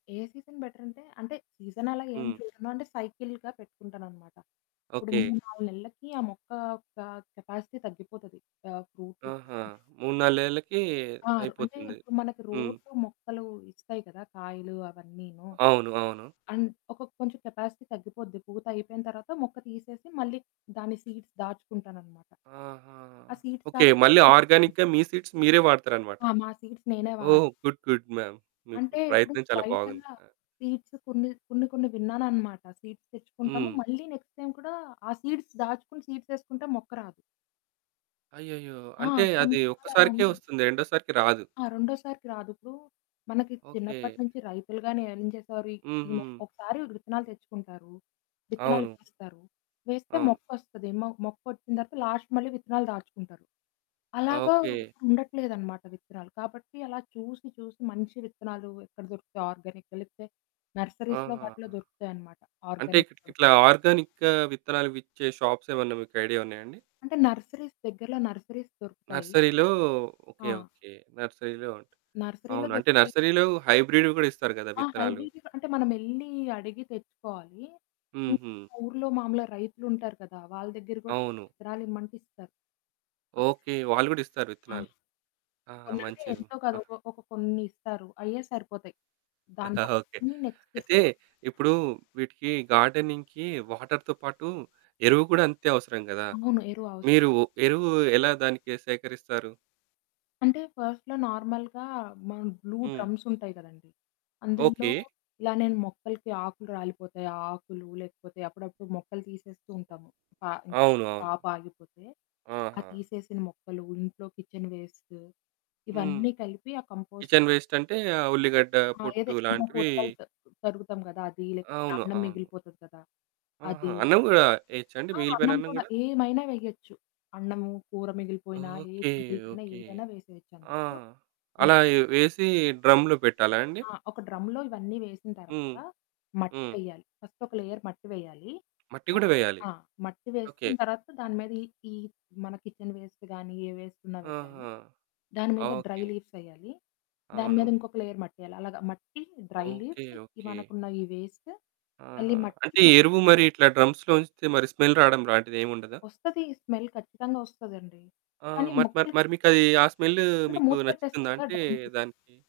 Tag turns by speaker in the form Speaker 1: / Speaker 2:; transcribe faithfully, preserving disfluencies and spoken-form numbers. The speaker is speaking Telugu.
Speaker 1: ఏ సీజన్ బెటరంటే, అంటే సీజన్ అలా ఏం
Speaker 2: హ్మ్.
Speaker 1: చూడను. అంటే సైకిల్‌గా పెట్టుకుంటానన్నమాట. ఇప్పుడు
Speaker 2: ఓకే.
Speaker 1: మూడు నాలుగు నెలలకి ఆ మొక్క యొక్క కెపాసిటీ తగ్గిపోతది. ఆ! ఫ్రూట్స్
Speaker 2: ఆహా! మూడు నాలుగు నెలలకి
Speaker 1: ఆ! అంటే
Speaker 2: అయిపోతుంది.
Speaker 1: ఇప్పుడు మనకు
Speaker 2: హ్మ్.
Speaker 1: రోజు మొక్కలు ఇస్తాయి కదా, కాయలు అవన్నీను.
Speaker 2: అవును, అవును.
Speaker 1: అండ్ ఒక కొంచెం కెపాసిటీ తగ్గిపోద్ది. పూత అయిపోయిన తర్వాత మొక్క తీసేసి మళ్ళీ దాని సీడ్స్ దాచుకుంటానన్నమాట.
Speaker 2: ఆహా!
Speaker 1: ఆ సీడ్స్
Speaker 2: ఓకే.
Speaker 1: దాచుకున్నక
Speaker 2: మళ్ళీ
Speaker 1: [unintelligible]
Speaker 2: ఆర్గానిక్‌గా మీ సీడ్స్ మీరే వాడతారన్నమాట.
Speaker 1: ఆ! మా సీడ్స్ నేనే వాడు
Speaker 2: ఓహ్! గుడ్ గుడ్ మేమ్ మీ
Speaker 1: అంటే
Speaker 2: ఇప్పుడు
Speaker 1: ఇప్పుడు
Speaker 2: ప్రయత్నం చాలా
Speaker 1: బయట
Speaker 2: బాగుంది. ఆ!
Speaker 1: సీడ్స్ కొన్ని, కొన్ని, కొన్ని విన్నానన్నమాట. సీడ్స్ తెచ్చుకుంటాము,
Speaker 2: హ్మ్.
Speaker 1: మళ్ళీ నెక్స్ట్ టైమ్ కూడా ఆ సీడ్స్ దాచుకొని సీడ్స్ ఎసుకుంటే మొక్క రాదు.
Speaker 2: అయ్యయ్యో!
Speaker 1: ఆ!
Speaker 2: అంటే
Speaker 1: కొన్ని
Speaker 2: అది
Speaker 1: రకాలు అలా
Speaker 2: ఒక్కసారికే
Speaker 1: ఉన్నాయి.
Speaker 2: వస్తుంది, రెండోసారికి రాదు.
Speaker 1: ఆ! రెండోసారికి రాదు. ఇప్పుడు మనకి
Speaker 2: ఓకే.
Speaker 1: చిన్నప్పటినుంచి రైతులు గానీ ఏం చేసేవారు? ఈ ఈ మొక్క
Speaker 2: హుహు.
Speaker 1: ఒకసారి విత్తనాలు తెచ్చుకుంటారు, విత్తనాలు
Speaker 2: అవును.
Speaker 1: వేస్తారు, వేస్తే
Speaker 2: అవును.
Speaker 1: మొక్కోస్తది. మొ మొక్కోచ్చిన తర్వాత లాస్ట్ మళ్ళీ విత్తనాలు దాచుకుంటారు. అలాగా
Speaker 2: ఓకే.
Speaker 1: ఇప్పుడు ఉండట్లేదనమాట విత్తనాలు. కాబట్టి అలా చూసి చూసి మంచి విత్తనాలు ఎక్కడ దొరుకుతాయి? ఆర్గానికెలితే నర్సరీస్‌లో వాటిలో
Speaker 2: ఆహాహా!
Speaker 1: దొరుకుతాయి అనమాట
Speaker 2: అంటే
Speaker 1: ఆర్గానిక్
Speaker 2: ఇట్ల ఇట్లా
Speaker 1: విత్తనాలు.
Speaker 2: ఆర్గానిక్‌ విత్తనాలు విచ్చే షాప్స్ ఏమన్నా మీకు ఐడియా ఉన్నాయా అండి?
Speaker 1: అంటే నర్సరీస్ దగ్గరలో నర్సరీస్‌ దొరుకుతాయి.
Speaker 2: నర్సరీలో ఓకే,
Speaker 1: ఆ!
Speaker 2: ఓకే. నర్సరీలో ఉంటాయి.
Speaker 1: నర్సరీలో
Speaker 2: అవును, అంటే
Speaker 1: దొరుకుతాయి.
Speaker 2: నర్సరీలో హైబ్రిడ్‌వి కూడా ఇస్తారు గదా
Speaker 1: ఆ!
Speaker 2: విత్తనాలు?
Speaker 1: హైబ్రిడ్ కూడా అంటే మనమేల్లీ అడిగి తెచ్చుకోవాలి. ఊ
Speaker 2: హుహు.
Speaker 1: ఊర్లో మామూలుగా రైతులు ఉంటారు కదా! వాళ్ళ దగ్గర కూడా
Speaker 2: అవును.
Speaker 1: విత్తనాలు ఇమ్మంటే ఇస్తారు.
Speaker 2: ఓకే. వాళ్ళు కూడా ఇస్తారు
Speaker 1: ఆ!
Speaker 2: విత్తనాలు. ఆ!
Speaker 1: అవును అంటే
Speaker 2: మంచిది.
Speaker 1: ఎంతో
Speaker 2: ఆ!
Speaker 1: కాదు ఒక ఒక కొన్ని ఇస్తారు. అయ్యే సరిపోతాయి. దాన్ని
Speaker 2: ఓకే.
Speaker 1: [unintelligible] నెక్స్ట్ స్
Speaker 2: అయితే ఇప్పుడు వీటికి గార్డెనింగ్‌కి వాటర్‌తో పాటు ఎరువు కూడా అంతే అవసరం గదా!
Speaker 1: అవును. ఎరువు అవస
Speaker 2: మీరు ఎరువు ఎలా దానికి సేకరిస్తారు?
Speaker 1: అంటే ఫస్ట్‌లో నార్మల్‌గా మన బ్లూ
Speaker 2: హ్మ్.
Speaker 1: డ్రమ్స్ ఉంటాయి కదండీ. అందులో
Speaker 2: ఓకే.
Speaker 1: ఇలా నేను మొక్కలకి ఆకులు రాలిపోతాయి ఆ ఆకులు లేకపోతే అప్పుడప్పుడు మొక్కలు తీసేస్తూ ఉంటాము ప ఇంక
Speaker 2: అవును, అవును.
Speaker 1: క్రాప్ ఆగిపోతే, ఆ
Speaker 2: ఆహా!
Speaker 1: తీసేసిన మొక్కలు, ఇంట్లో కిచెన్ వేస్టు
Speaker 2: హ్మ్.
Speaker 1: ఇవన్నీ కలిపి ఆ కంపోస్ట్
Speaker 2: కిచెన్ వేస్టంటే ఉల్లిగడ్డ,
Speaker 1: ఆ!
Speaker 2: పొట్టు
Speaker 1: అదే ఉన్న
Speaker 2: లాంటివి
Speaker 1: కూరగాయలు త తరుగుతాం కదా! అది లేకపోతే
Speaker 2: అవును,
Speaker 1: అన్నం
Speaker 2: అవును.
Speaker 1: మిగిలిపోతది కదా!
Speaker 2: ఆహా!
Speaker 1: అది.
Speaker 2: అన్నం గూడా ఎయొచ్చా అండి?
Speaker 1: ఆ!
Speaker 2: మిగిలిపోయిన
Speaker 1: అన్నం
Speaker 2: అన్నం
Speaker 1: కూడా
Speaker 2: కూడా?
Speaker 1: ఏమైనా వేయొచ్చు. అన్నము, కూర మిగిలిపోయినా ఏది
Speaker 2: ఓకే,
Speaker 1: మిగిలిపోయినా
Speaker 2: ఓకే.
Speaker 1: ఏదైనా వేసేయొచ్చు.
Speaker 2: ఆ!
Speaker 1: అందుట్లో
Speaker 2: అలా
Speaker 1: వేసి
Speaker 2: వేసి డ్రమ్‌లో పెట్టాలా అండి?
Speaker 1: ఆ! ఒక డ్రమ్‌లో ఇవన్నీ వేసిన
Speaker 2: హ్మ్,
Speaker 1: తర్వాత మట్టి
Speaker 2: హ్మ్.
Speaker 1: వేయాలి. ఫస్ట్ ఒక లేయర్ మట్టి వేయాలి.
Speaker 2: మట్టి
Speaker 1: మట్
Speaker 2: కూడా వేయాలి.
Speaker 1: ఆ! మట్టి
Speaker 2: ఓకే.
Speaker 1: వేసిన తర్వాత దాని మీద ఈ ఈ మన కిచెన్ వేస్ట్ గానీ, ఏ వేస్టున్న వేయాలి.
Speaker 2: ఆహా!
Speaker 1: దాని మీద డ్రై
Speaker 2: ఓకే.
Speaker 1: లీవ్స్ ఎయాలి. దాని మీద
Speaker 2: అవును.
Speaker 1: ఇంకొక లేయర్ మట్టేయాలి. అలాగే మట్టి, డ్రై లీవ్స్
Speaker 2: ఓకే, ఓకే.
Speaker 1: మనకున్న ఈ వేస్ట్ మళ్ళీ
Speaker 2: ఆహా!
Speaker 1: మట్టి,
Speaker 2: అంటే
Speaker 1: మట్టి
Speaker 2: ఎరువు
Speaker 1: రెండు
Speaker 2: మరి ఇట్లా డ్రమ్స్‌లో ఉంచితే మరి స్మెల్ రావడం లాంటిది ఏముండదా?
Speaker 1: ఓస్తది స్మెల్ ఖచ్చితంగా ఓస్తాదండి.
Speaker 2: ఆ!
Speaker 1: కానీ
Speaker 2: మరి మరి మరి
Speaker 1: మొక్కలుకి
Speaker 2: మీకది ఆ స్మెలు
Speaker 1: అప్పుడు
Speaker 2: మీకు
Speaker 1: మూత పెట్టేస్తాం
Speaker 2: నచ్చుతుందా?
Speaker 1: కదా
Speaker 2: అంటే
Speaker 1: డ్రమ్‌కి.
Speaker 2: దానికి